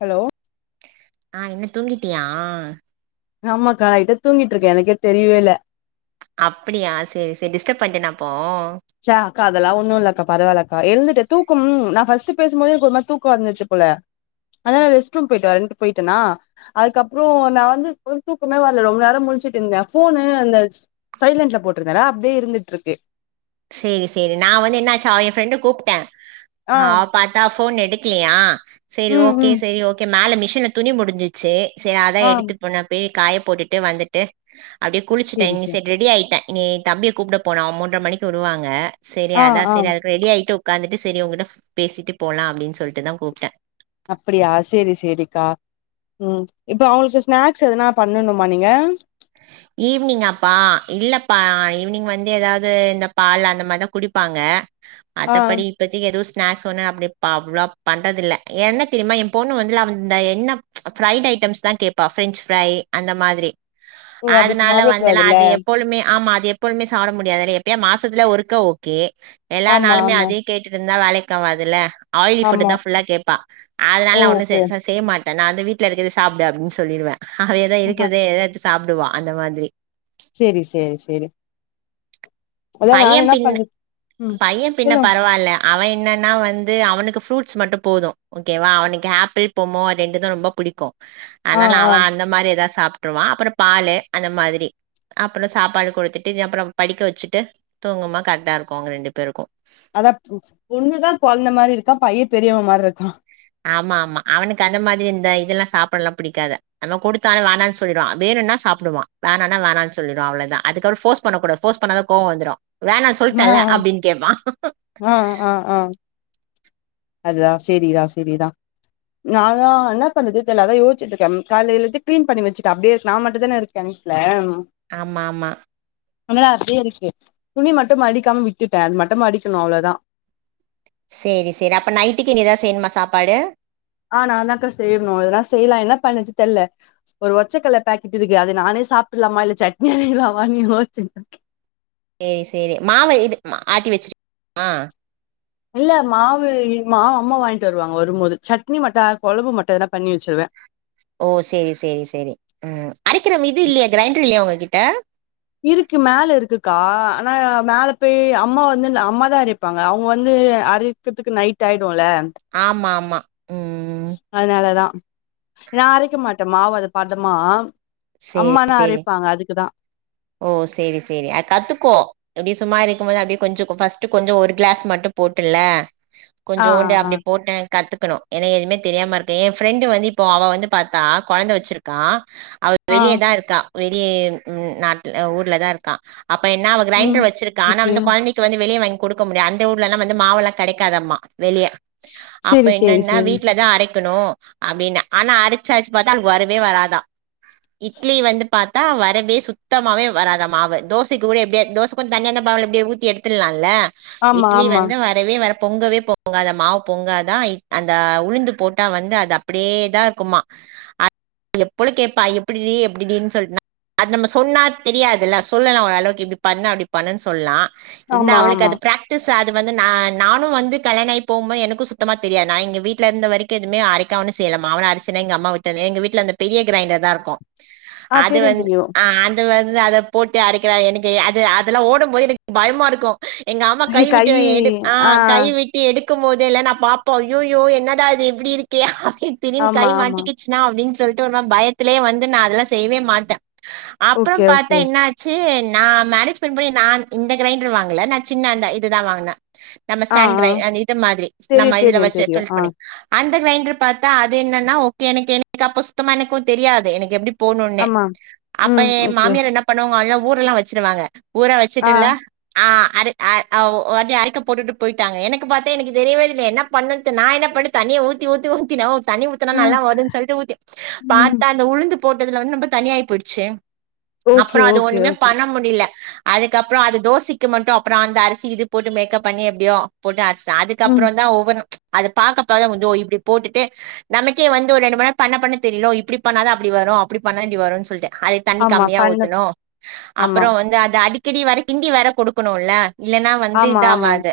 Hello அ என்ன தூங்கிட்டியா ஆமாக்கா இதோ தூங்கிட்டு இருக்கே எனக்கே தெரியவே இல்ல அப்படியா சரி சரி டிஸ்டர்ப் பண்ணிடனா அப்போ ச்ச அக்கா அதெல்லா ஒண்ணு இல்லக்கா பரவால்லக்கா எழுந்துட்டே தூக்கம் நா ஃபர்ஸ்ட் பேசும்போது எனக்கு ஒரு மாரி தூக்கம் வந்துருச்சு போல அதா நா ரெஸ்ட் ரூம் போயிட்டு வரண்டு போயிட்டனா அதுக்கப்பறோ நா வந்து ஒரு தூக்கமே வரல ரொம்ப நேர முழிச்சுட்ருந்தே போனு அந்த சைலன்ட்ல போட்டிருந்தேனா அப்டியே இருந்துட்ருக்கு சேரி சேரி நா வந்து என்னச்சா ஏ ஃப்ரெண்டுக்கு கூப்ட்டே ஆ அவ அவ போன் எடுக்கலையா சரி ம் ஓகே ம் சரி ஓகே மேல மிஷின்ல துணி முடிஞ்சுச் சு சரி அதா ஆ எடுத்துட்டு போனப்பயே காய போட்டுட்டு வந்துட்டு அப்டியே குளிச்சுட்டே சேரி சேரி சரி ரெடி ஆயிட்டே இனி தம்பிய கூப்ட போனு மூன்ற மணிக்கு விடுவாங்க சரி ஆ அதா ஆ சரி அதுக்கு ரெடி ஆகிட்டு உக்காந்துட்டு சரி உங்கட்ட பேசிட்டு போலா அப்படின் சொல்லிட்டு தா கூப்ட்டே அப்படியா சேரி சேரிக்கா ம் இப்போ அவங்களுக்கு ஸ்நாக்ஸ் எதனா பண்ணணுமா நீங்க ஈவினிங்காப்பா இல்லப்பா ஈவினிங் வந்து ஏதாவது இந்த பால் அந்த மாரிதா குடிப்பாங்க ஆ மத்தப்படி இப்பத்திக்கு எதுவு ஸ்னாக்ஸ் ஒண்ணு அப்டி அவ்வளா பண்றதுல்ல என்ன தெரியுமா எ பொண்ணு வந்து லாவந்தா என்ன ஃப்ரைட் ஐட்டம்ஸ் தா கேப்பா பிரஞ்ச் ஃப்ரை அந்த மாரி ஓ அப்டி அதனால வந்துனா சாப்டக்கூடாதுல்ல அது எப்போழுமே ஆமா அது எப்பொழுமே சாப்பிட முடியாதுல எப்பயோ மாசத்துல ஒருக்க ஓகே எல்லா ஆமா நாலுமே ஆமா அதே கேட்டுட்ருந்தா வேலைக்கு ஆவாதுல ஆயில் புட் ஆமா தா புல்லா கேப்பா அதனால ஒண்ணு ஓகே செய் செய்யமாட் நா அந்த வீட்ல இருக்கத சாப்டு அப்டின்னு சொல்லிடுவே அவ எத ஆ இருக்கத எத எடுத்து சாப்டுவா அந்த மாரி சேரி சேரி சேரி அதா பைய நானு என்ன பின்னு பண்ண ம் பைய பின்ன சொல்லுங் பரவால்ல அவ என்னென்னா வந்து அவனுக்கு ஃப்ரூட்ஸ் மட்டு போது ஓகேவா அவனுக்கு ஆப்பிள் பொம்மோ அது ரெண்டு தா ரொம்ப புடிக்கு ஆ அனால ஆ அவ அந்த மாரி ஏதாது சாப் ட்டுருவா அப்பற பாலு அந்த மாரி அப்பற சாப்பாடு குடுத்துட்டு அப்பற படிக்க வச்சுட்டு தூங்குப கரெக்டா இருக்கு அவங்க ரெண்டு பேருக்கு அதா ப் பொண்ணுதா கொழந்த மாரி இருக்கா பைய பெரியவ மாரி இருக்கா ஆமா ஆமா அவனுக்கு அந்த மாரி இந்த இதெல்லா சாப்பல்லா பிடிக்காது நம்ம கொடுத்தான வேணான் சொல்லிடுவா வேணும்னா சாப்புடுவா வேணான்ணா வேண்ணானு சொல்லிடுவா அவளதா அதுக்கப்பறோ ஃபோர்ஸ் பண்ணக் கூடாது ஃபோர்ஸ் பண்ணாதா கோவ வந்துரு வேனா ஆ சொல்ட்டேன்ல அப்படி கேப்பா ஆ ஆ ஆ அததா சேரிதா சேரிதா நாங்கதா என்ன பண்ணறது தெர்ல அதா யோச்சிட்டுருக்க ம் காலையலந்து க்ளீன் பண்ணி வச்சுட்ட அபடியே நா மட்டு தான இருக்க கெமிஸ்ட்ல ஆமா ஆமா அதனால அப்டியே இருக்கு துணி மட்டு மடிக்காம விட்டுட்டே அது மட்டு மடிக்கனு அவ்ளோதா சேரி சேரி அப்போ நைட்டுக்கு இனிதா செய்யணுமா சாப்பாடு ஆ நாந்தாக்கா செய்ணு அதெல்லா செய்லா என்ன பண்ணது தெரில ஒரு ஒச்சக்கல பேக்கெட் இருக்கு அத நானே சாப்ட்றலாமா இல்ல சட்னி அறைக்கலாமானு யோசிச்ட்ருக்க சேரி சேரி மாவு இது அ ஆட்டி வச்சுருக்குமா இல்ல மாவு மாவு அம்மா வாங்கிட்டு வருவாங்க வரும் போது சட்னி மட்ட கொழம்பு மட்டு எதனா பண்ணி வச்சுருவே ஓ சேரி சேரி சரி ம் அரைக்கிரம் இது இல்லயா கிரைண்டர் இல்லயா உங்ககிட்ட இருக்கு மேல இருக்குக்கா ஆனா மேல போய் அம்மா வந்து அம்மா தா அறைப்பாங்க அவங்க வந்து அரி க்கத்துக்கு நைட் ஆயிடுல்ல ஆமா ஆமா ம் அதனாலதா நா அரைக்க மாட்ட மாவு அத பதம்மா சேரி சேரி ஓ சேரி சேரி அ கத்துக்கோ அப்டி சும்மா இருக்கும் போது அப்டி கொஞ்ச ஃபர்ஸ்ட்டு கொஞ்ச ஒரு க்ளாஸ் மட்டு போட்டுல ஆ, ஆ, கொஞ்சோன்டு ஆ. அப்டி போட்டு கத்துக்கணு ஏனா எதுமே தெரியாம இருக்க என் ஃப்ரெண்டு வந்து இப்போ அவ வந்து பாத்தா கொழந்த வச்சிருக்கா அவ ஆ. வெளியதா இருக்கா வெளியே நாட்ல ஊர்லதா இருக்கா அப்ப என்ன அவ ம். கிரைண்டர் வச்சிருக்கா ஆனா ஓகே. வந்து கொழந்தைக் க்கு வந்து வெளிய வாங்கி குடுக்க முடியாது அந்த ஊர்லல்ல வந்து மாவல்லா வந்து கெடைக்காதாம்மா வெளிய அப்ப சரி, சரி, என்னன்னா சரி. வீட்லதா அரைக்கணு அப்டின்னா ஆனா அரச்சு அரச்சு பாத்தா அவளுக்கு வரவே வராதா இட்லி வந்து பாத்தா வரவே சுத்தமாவே வராத மாவு தோசைக்கு கூட எப்டியா தோச க்கு தண்ணியா இருந்த மாவுல எப்டியாது ஊத்தி எடுத்துல்லால்ல ஆமா, இட்லி ஆமா. வந்து வர வரவே வர பொங்கவே பொங்காதா மாவ் பொங்காதா அந்த உளுந்து போட்டா வந்து அது அப் ப்படியேதா இருக்குமா அத் எப்பலோ கேப்பா எப்டிறீ எப்டிடினு சொல்ட் அது நம்ம சொன்னா தெரியாதுல்ல சொல்லலா ஓரளவுக்கு இப்டி பண்ணு அப்டி பண்ணுன்னு சொல்லா இன்னு ஆமா, அவளுக்குக்கு ஆமா. அது ப்ராக் ட்டிஸ் அது வந்து நா நானு வந்து கல்யாண ஆகி போம்போது எனக்கு சுத்தமா தெரியாது நா எங்க வீட்ல இருந்த வரைக் க்கு எதுமே அரைக்க ஒன்னு செய்ல மாவுல அரச்சன எங்க அம்மா விட்டதே எங்க வீட்ல அந்த பெரிய கிரைண்டர் தா இருக்கு ஆ அது தெரியும், வந் தெரியும். அ அந் அது வந்து அத போட்டு அரைக்கிற எனக்கு அது அதெல்லா ஓடும் போது எனக்கு பயமா இருக்கு எங்க அம்மா கை கைவிட்டு எடு ஆ கைவிட் டு எடுக்கும் போது எல்லா நா பாம்போ அய்யய்யோ என்னடா இது இப்டி இருக்கே அப்டி திடீர்னு கை ஆமா, ஆமா. மாட்டிக்கிச்சு ன்னா அப்டின்னு சொல்லிட்டு ஒரு நா பயத்திலே வந்து நா அதெல்லா செய்வே மாட்டே அப்ற ஓகே, பாத்தா ஓகே. என்னாச் சு நா மேரேஜ் பண்ணு போ நா இந்த கிரைண்டர் வாங்கல நா சின்ன அந்த இதுதா வாங்குனே நம்ம ஆ, ஆ. ஸ்டாண்ட்ரை அந்த இது மாதிரி நம்ம தெரியும், இதுல தெரியும், வச்சு தெரியும். ஃபில் ஆ. பண்ணி அந்த கிரைண்டர் பாத்தா அது என்னன்னா ஓகே எனக்கு எனக்கு அப்ப சுத்தமா எனக்கு தெரியாது எனக்கு எப்டி போணுன்னே ஆமா. அப்ப ம். எ ஓகே. மாமியார் என்ன பண்ணுவாங்க அதல்லா ஊரெல்லா வச்சிருவாங்க ஊரா ஆ. வச்சுட்டுல்ல ஆ அது அ ஓ ஓராட்டி அரைக்க போட்டுட்டு போயிட்டாங்க எனக்கு பாத்தே எனக்கு தெரியவேல்ல என்ன பண்ணுட்டு நா என்ன பண்ணே தண்ணிய ஊத்தி ஊத்தி ஊத்தி தண்ணி ஊத்தனா ஆ. நல்லா வருனு சொல்லிட்டு ஊத்தி ம். பாத்தா அந்த உளுந்து போட்டதுல வந்து ரொம்ப தண்ணியா போயிடுச்சு ஓகே, அப்றோ அது ஓகே, ஒண்ணுமே ஓகே. பண்ண முடியல அதுக்கப்பறோ அது தோசைக்கி மட்டு அப்றோ அந்த அரிசி இது போட்டு மேக்கப் பண்ணி எப்டியோ போட்டு அர்ஸ்டே ம். அதுக்கப்றோ தா ஒவ்வன்னு அது பாக்கப்பா தா கொஞ்சோ இப்டி போட்டுட்டு நமக்கே வந்து ஒரு ரெண்டு மூணு நேரோ பண்ண பண்ண தெரியுல்லோ இப்டி பண்ணாத அப்டி வரு அப்டி பண்ணா இப்டி வருனு சொல்ட்டு அதுக் தண்ணி ஆமா. கம்மியா பண்ணு ஊத்தணு ஆமா, அப்பறோ வந்து அது அடிக்கடி வேற கிண்டி வேற குடுக்கணுல்ல இல்லன்னா வந்து ஆமா, ஆமா. இதுஆவாது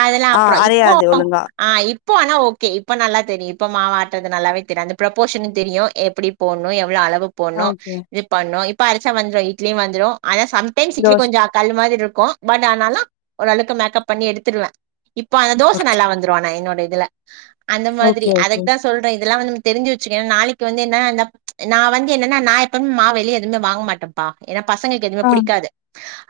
அதெல்லா ஆ அப்றோ இப்போ அரையாது ஒழுங்கா. ஆ இப்போ ஆனா ஓகே இப்போ நல்லா தெரியு இப்ப மாவட்டறது நல்லாவே தெரியு அந்த ப்ரப்போஷன்னு தெரியு எப்டி போணு எவ்ளோ அளவு ஆ போணு ஓகே. இது பண்ணு இப்ப அரச்சா வந்துரு இட்லியு வந்துரு ஆன சம் டைம்ஸ் இட்லி தோச கொஞ்சோ கல்லு மாதிரி இருக்கு பட் ஆனாலு ஒரு அளவுக்கு மேக்கப் பண்ணி எடுத்துருவ இப்போ அந்த தோச நல்லா வந்துரு ஆனா என்னோட இதுல அந்த மாதிரி ஓகே, ஓகே. அதுக்கு தா சொ சொல்றே இதெல்லா நம் தெரிச்சு வச்சுக்கு நாளைக் க்கு வந்து என்னனா என்னப் நா வந்து என்னன்னா நா எப்பவுமே மாவு வெளிய எதுவுமே வாங்கமாட்டம் ப்பா ஏனா பசங்களுக்கு எதுவுமே ஆ பிடிக்காது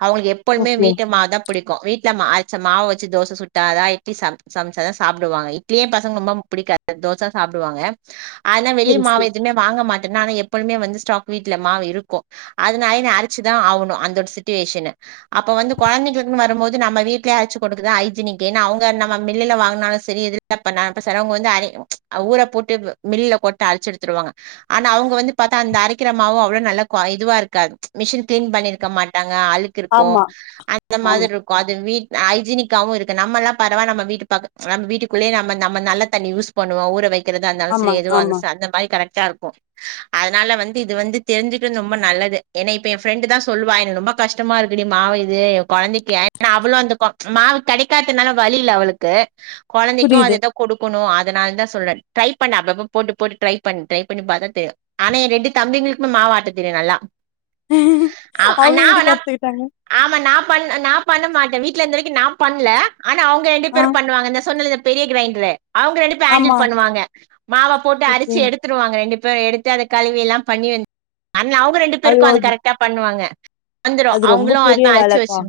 அவங்களுக்கு எப்பொலுமே ஓகே. வீட்டு மாவு தா பிடிக்கு வீட்ல மா அரச்ச மாவு வச்சு தோச சுட்டாதா இட்லி சம் சமாச்சாதா சாப்டுவாங்க இட்லியே பசங்க ரொம்பம் புடிக்காது தோசா சாப்டுவாங்க ஆனா வெளிய சரி, மாவு சரி. எதுமே வாங்க மாட்டேனா அத எப்போதுமே வந்து ஸ்டாக் வீட்ல மாவு இருக்கு அதனாலே நா அரச்சுதா ஆவணு அந்த ஒரு சிட்டிவேஷனு அப்ப வந்து கொழந்தைகளுக்குனு வரும்போது நம்ம வீட்லே அரச்சு குடுக்குதா ஹெய்ஜெனிக் ஏனா அவுங்க நம்ம மில்லுல வாங்கினாலு செரி எதுல தப்ப பண்ணாப் சிலர் அவங்க வந்து அரைவு ஊர போட்டு மில்ல போட்டு அரச்சு எடுத்துருவாங்க ஆனா அவங்க வந்து பாத்தா அந்த அரைக்கிரமாவும் அவ்வளவு நல்ல குவால் இதுவா இருக்கா மிஷின் கிளீன் பண்ணிருக்க மாட்டாங்க அழுக் க் இருக்கும் ஆமா, அந்த மாரி ஆமா, இரு அது வீட்ல ஹெய்க்கினிக்காகவும் இருக்கு நம்மெல்லாம் பரவ நம் வீட்டு பாக்கத்தி நம்ப வீட்டுக்குள்ளே நம்ம நம்ம நல்ல தண்ணி யூஸ் பண்ணுவோம் ஊர வைக்கிறதா இருந்தாலும் ஆமா, சரி எதுவா ஆமா. இருந்தாலும் அந்த மாரி கரெக்டா இருக்கும் அதனால வந்து இது வந்து தெரிஞ்சிக்குறது ரொம்ப நல்லது என இப்ப என் ஃப்ரெண்டு தான் சொல்லுவா எனக்கு ரொம்ப கஷ்டமா இருக்குடி மாவு இது குழந்தைக்கு ஏன அவளும் அந்த மாவு கிடைக்காதனால வழியில்ல அவளுக் க்கு கொழந்தைக்கும் புரியுது. அதுதான் கொடுக்கணும் அதனால தான் சொல்ற ட்ரை பண்ணு அப்ப அப்ப போட்டு போட்டு ட்ரை பண்ணி ட்ரை பண்ணி பாத்தா தெரியும் ஆனா என் ரெண்டு தம்பிங்களுக்கும மாவு ஆட்ட தெரியும் நல்லா ஆவ் அவங்க நா எப்படி வேனா கத்துக்கிட்டாங்க? ஆமா நா பண் நா பண்ண மாட்டேன் வீட்டுல இருந்த வரைக்கும் நா பண்ல ஆனா அவங்க ரெண்டு ஆ. பேரும் பண்ணுவாங்க நா சொன்னல பெரிய கிரைண்டர் அவங்க ரெண்டு பேரு ஆமா. ஹேண்டில் பண்ணுவாங்க மாவ போட்டு அரிசி ஓகே. எடுத்துருவாங்க ரெண்டு பேரும் எடுத்து அத கழுவிலாம் பண்ணி அவங்க ரெண்டு ஐயோ! பேருக்கும் அது கரெக்டா பண்ணுவாங்க வந்துரும் அது ரொம்ப அவுங்களும் பெரிய அதுமாரி அரச்சு வேலக்கா. வச்சு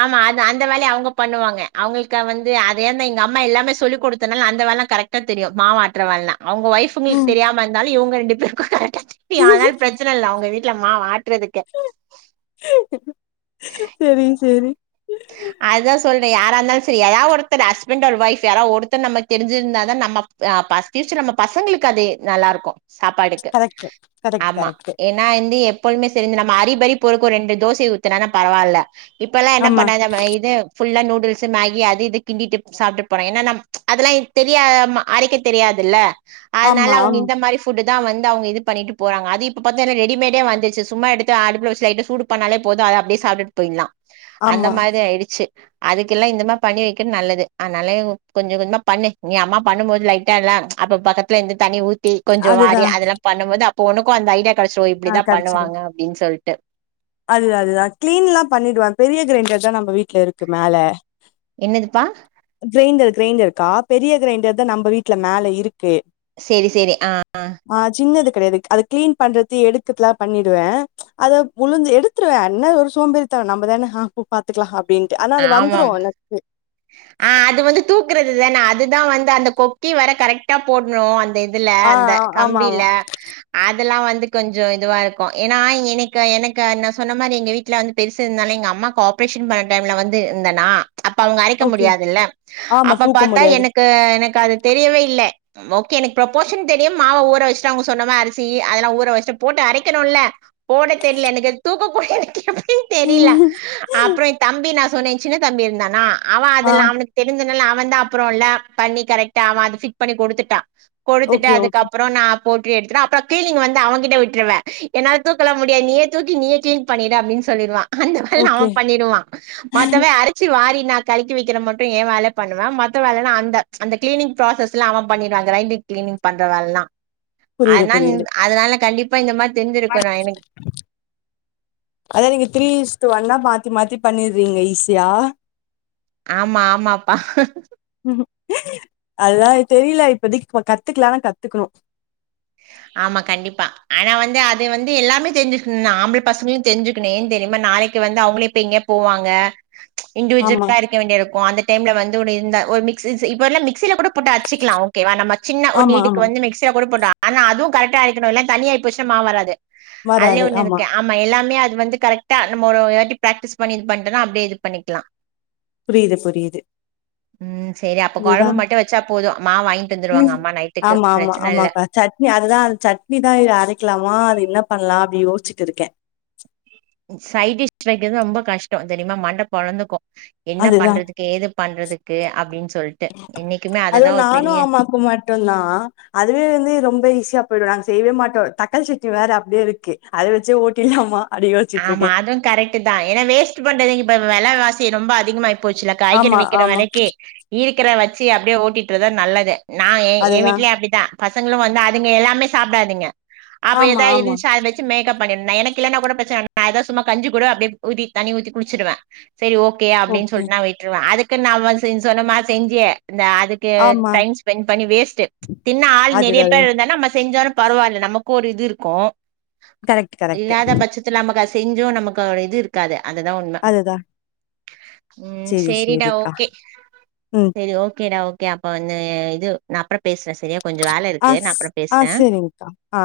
ஆமா அது அந்த வேலைய அவங்க பண்ணுவாங்க அவங்களுக்க வந்து அத ஏந்த எங்க அம்மா எல்லாமே சொல்லிக் கொடுத்தனாலும் அந்த வேல கரெக்ட் ட்டா தெரியும் மாவு ஆற்ற வேலை அவங்க வொய்ஃப் அவுங்களுக்கு தெரியாம இருந்தாலும் இவுங்க ரெண்டு பேருக்கும் கரெக்ட்டா தெரியும் அதனால பிரச்சனை இல்லை அவுங்க வீட்டுல மாவு ஆட்டுறதுக்கு செரி செரி அதுதா சொல்றே யாரா இருந்தாலும் சரி ஏதாவ ஒருத்தர் ஹஸ்பண்ட் ஆர் வைஃப் யாராவது ஒருத்த நமக்கு தெரிஞ்சிருந்தா தா நம்ம ஆ அட்லீஸ்ட் நம்ம பசங்களுக்கு அது நல்லா இருக்கும் சாப்பாட்டுக்கு கரெக்ட், கரெக்ட், ஆமா கரெக்ட். என் நா வந்து எப்பொழுமே சரிந்து நம்ம அறிபரி போருக்கு ஒரு ரெண்டு தோசை பரவால்ல இப்பெல்லாம் என்ன ஆமா, நைடு ஃபுல்லா நூடுல்ஸ் மேகி அது இது கிண்டிட்டு சாப்பிட்டு போறோ ஏனா நா அதெல்லாம் தெரியா அரைக்க தெரியாதுல்ல அதனால ஆமா, அவங்க ஆமா. இந்த மாரி ஃபு ஃபுட்டு தா வந்து அவங்க இது பண்ணிட்டு போறாங்க அது இப்ப பாத்தன ரெடிமேடே வந்துச்சு சும்மா எடுத்து அடுப்புல வச்சி லைட்டா சூடு பண்ணாலே போதும் அத அப்படியே சாப்ட்டுட்டு போயிடல அந்த ஆமா மாிரி ஆய்டுச்சு அதுக்கெல்லாம் இந்த மாரி பண்ணி வைக்கும் நல்லது அதனால கொஞ்சம் கொஞ்சமா பண்ணு நீ அம்மா பண்ணும் போது லைட்டா எல்லா அப்ப பக்கத்துல இருந்து தண்ணி ஊத் தி கொஞ்சம் அதுதா வாரி அதெல்லாம் பண்ணும்போது அப்போ உனக்கும் அந்த ஐடியா கடச்சிரும் ஆ இப்படிதான் பண்ணுவாங்க அப்டின் சொல்லிட்டு அதுதா அதுதா கிளீன் எல்லா பண்ணிடுவேன் பெரிய கிரைண்டர் தான் நம்ம வீட்ல இருக்கு மேல என்னதுப்பா கிரைண்டர் கிரைண்டருக்கா பெரிய கிரைண்டர் தான் நம்ம வீட்ல மேல இருக்கு செரி செரி ஆ ஆ ஆ சின்னது கிடையாது அதை கிளீன் பண்றதை எடுக்கதுலாம் பண்ணிடுவேன் அத புழுஞ்சு எடுத்துருவேன் என்ன ஒரு சோம்பறித்தனொ நம்ம தான ஆ பூ பாத்துக்கலாம் அப்படினட்டு ஆனா அது ஆமாம் வந்துரும் எனக்கு ஆ அது வந்து தூக்குறது தான அதுதான் வந்து அந்த கொக்கி வரை கரெக்டா போட்ணும் அந்த இது இதுல ஆ அந்த ஆமா கம்பில ஆமா அ அதெல்லாம் வந்து கொஞ்சம் இதுவா இருக்கும் ஏன்னா எனக்கு எனக்கு நா சொன்ன மாரி எங்க வீட்ல வந்து பெருசு இருந்தாலும் எங்க அம்மாக்கு ஆப்ரேஷன் பண்ண டைம்ல வந்து இருந்தேனா அப்ப அவங்க அ ரைக்க ஓகே முடியாதுல்ல ஆமா அப்ப தூக்க பாத்தா முடியாது எனக்கு எனக்கு அது தெரியவே இல்லை ஓகே எனக்கு ப்ரொப்போஷன் தெரியும் மாவு ஊற வச்சுட்டா அவங்க சொன்னமாறி அரிசி அதெல்லாம் ஊற வச்சுட்டு போட்டு அரைக்கணும்ல போட தெரில எனக்கு தூக்க கூட எனக்கு எப்டின் தெரில அப்புறம் என் தம்பி நா சொன்னேன் சின்ன தம்பி இருந்தானா அவன் ஆ அதெல்லாம் அவனுக்கு தெரிஞ்சதுனால அவன் தான் அப்புறம்ல பண்ணி கரெக்டா அவன் அத ஃபிட் பண்ணி கொடுத்துட்டான் கொடுத்துட்டு ஓகே ஓகே அதுக்கப்புறம் நா போட்டு எடுத்து அப்றம் கிளீனிங் வந்து அவன்கிட்ட விட்ருவ என்னாள தூக்கலா முடியாது நீயே தூக்கி நீயே கிளீன் பண்ணிடு அப்படின் சொல்லிடுவான் அந்த வேலெல்லா அவ ஓகே பண்ணிருவா மத்தம அரைச்சி வாரினா கழி வைக்கிற மட்டு எ வேல பண்ணுவ மத்த வேலை அந்த அந்த கிளனிங் ப்ராசஸ்லா அவ பண்ணிருவா கிரைண்டிங் கிளீனிங் பண்ற வேலல்லா புரியுது அதனால புரியுது அதனால கண்டிப்பா இந்த மாதிரி தெரிஞ்சிருக்கு எனக்கு அதா நீங்க த்ரீ இஸ்டு ஒன்னா மாத்தி மாத்தி பண்ணிடுறீங்க ஈஸியா ஆமா ஆமாப்பா அதா தெரியல இப்பதிக்கு கத்துக்கலானா கத்துக்கணு ஆமா கண்டிப்பா ஆனா வந்து அதது வந்து எல்லாமே தெரிஞ்சிருக்கனு ஆம்பள பசங்களு தெரிஞ்சுக்கனு ஏ தெரியுமா நாளைக்கு க்குவந்து அவங்களே இப்ப எங்கேயு போவாங்க ம்ச் ஆமா இண்டுவிஜிலா இருக்க வேண்டிய இருக்கு அந்த டைம்ல வந்து இந்த ஒரு மிக்சி இப்ப எல்லாம் மிக்சியில கூட போட்டு அரைச்சிக்கலா ஓக்கேவா நம்ம சின்ன ஒரு ஆமா ஈடுக்கு ஆமா வந்து மிக்சியில கூட போட்டு ஆனா அது கரக்டா அரைக்கணு இல்ல தண்ணியாயி போச்சுனா மாவு வராது அதுலையு ஒண்ணு இருக்கு ஆமா எல்லாமே அது வந்து கரெக்டா நம் ஒரு வாட்டி பிராக்டிஸ் பண்ணி இது பண்ணிட்டோ அப்படியே இது பண்ணிக்கலா புரியுது புரியுது ம் செரி அப்போ அதுதா கொழம்பு மட்டு வெச்சா போது மாவு வாங்கிட்டு ம் வந்துருவாங்க அம்மா நைட்டுக்கு ஆமா ஆமா பிரச்சனை இல்ல ஆமாக்கா சட்னி அதுதா அ சட்னிதா அரைக்கலாமா அது என்ன பண்ணலா அப்படினு யோச்சுட்டு இருக்கே சைடிஷ் வெக்கிறது ரொம்போ கஷ்டோ தெரியுமா மண்ட பொளந்துக்கு என்ன அதுதா பண்றதுக்கு ஏது பண்றதுக்கு அப்படின்னு சொல்லிட்டு இன்னைக்குமே அதுவு அததா ஒரு நானு பெரிய அம்மாக்கு மட்டுந்தா அதுவே வந்து ரொம்ப ஈஸியா போயுடு நாங்க செய்யவே மாட்டோ தக்காளி சட்னி வேற அப்படியே இருக்கு அதை வச்சே ஓட்டிடலாமா ஆமா அது கரெக்ட் தா ஏன்னா வேஸ்ட் பண்றது இப்ப வெளவாசி ரொம்போ அதிகமாயி போச்சுல காய்கறி ஆமா விக்கிற ஆமா வெளைக்கு இருக்கிற வச்சு அப்படியே ஓட்டிட்டுதா நல்லது நா எ எ அதுதா வீட்லையு அப்படித்தா பசங்களு வந்து அதுங்க எல்லாமே சாப்பிடாதுங்க அப்ப ஆமா ஏதா ஆமா இருந்துச்சா அதை வச்சு மேப் பண்ணிருங்க எனக்கு இல்லேன்னா கூட பி சு நா ஏதாவது சும்மா கஞ்சி கூட அப்படியே ஊத்தி தன்னி ஊத்தி குடிச்சிடுவே சரி ஓக்கே அப்படின்னு ஓகே சொல்லிட்டு நா அதுக்குனு நாம செய் சொன்னமாரி செஞ்சி இந்த அதுக் கு ஆமா டைம் ஸ்பெண்ட் பண்ணி வேஸ்ட்டு தின்ன ஆள் நெறைய அதுதா பேர் இருந்தானா அம்ம செஞ்சோர பரவால்ல நமக்கு ஒரு இது இருக்கு கரெக்ட் கரெக்ட் இல்லாத பட்சத்து த்து நமக்கு அது செஞ்சு நமக்கு இது இருக்காது அதுதா உண்ம அதுதா ம் சேரி சேரிடா சேரிக்கா ஓக்கே ம். செரி ஓக்கேடா நீ அப்ப வந்து இது நா அப்றோ பேசுறே சரியா கொஞ்சோ வேல ஆ இருக்கு நா ஸ் அப்றோ ஆ பேசுறே சரிங்க்கா. ஆ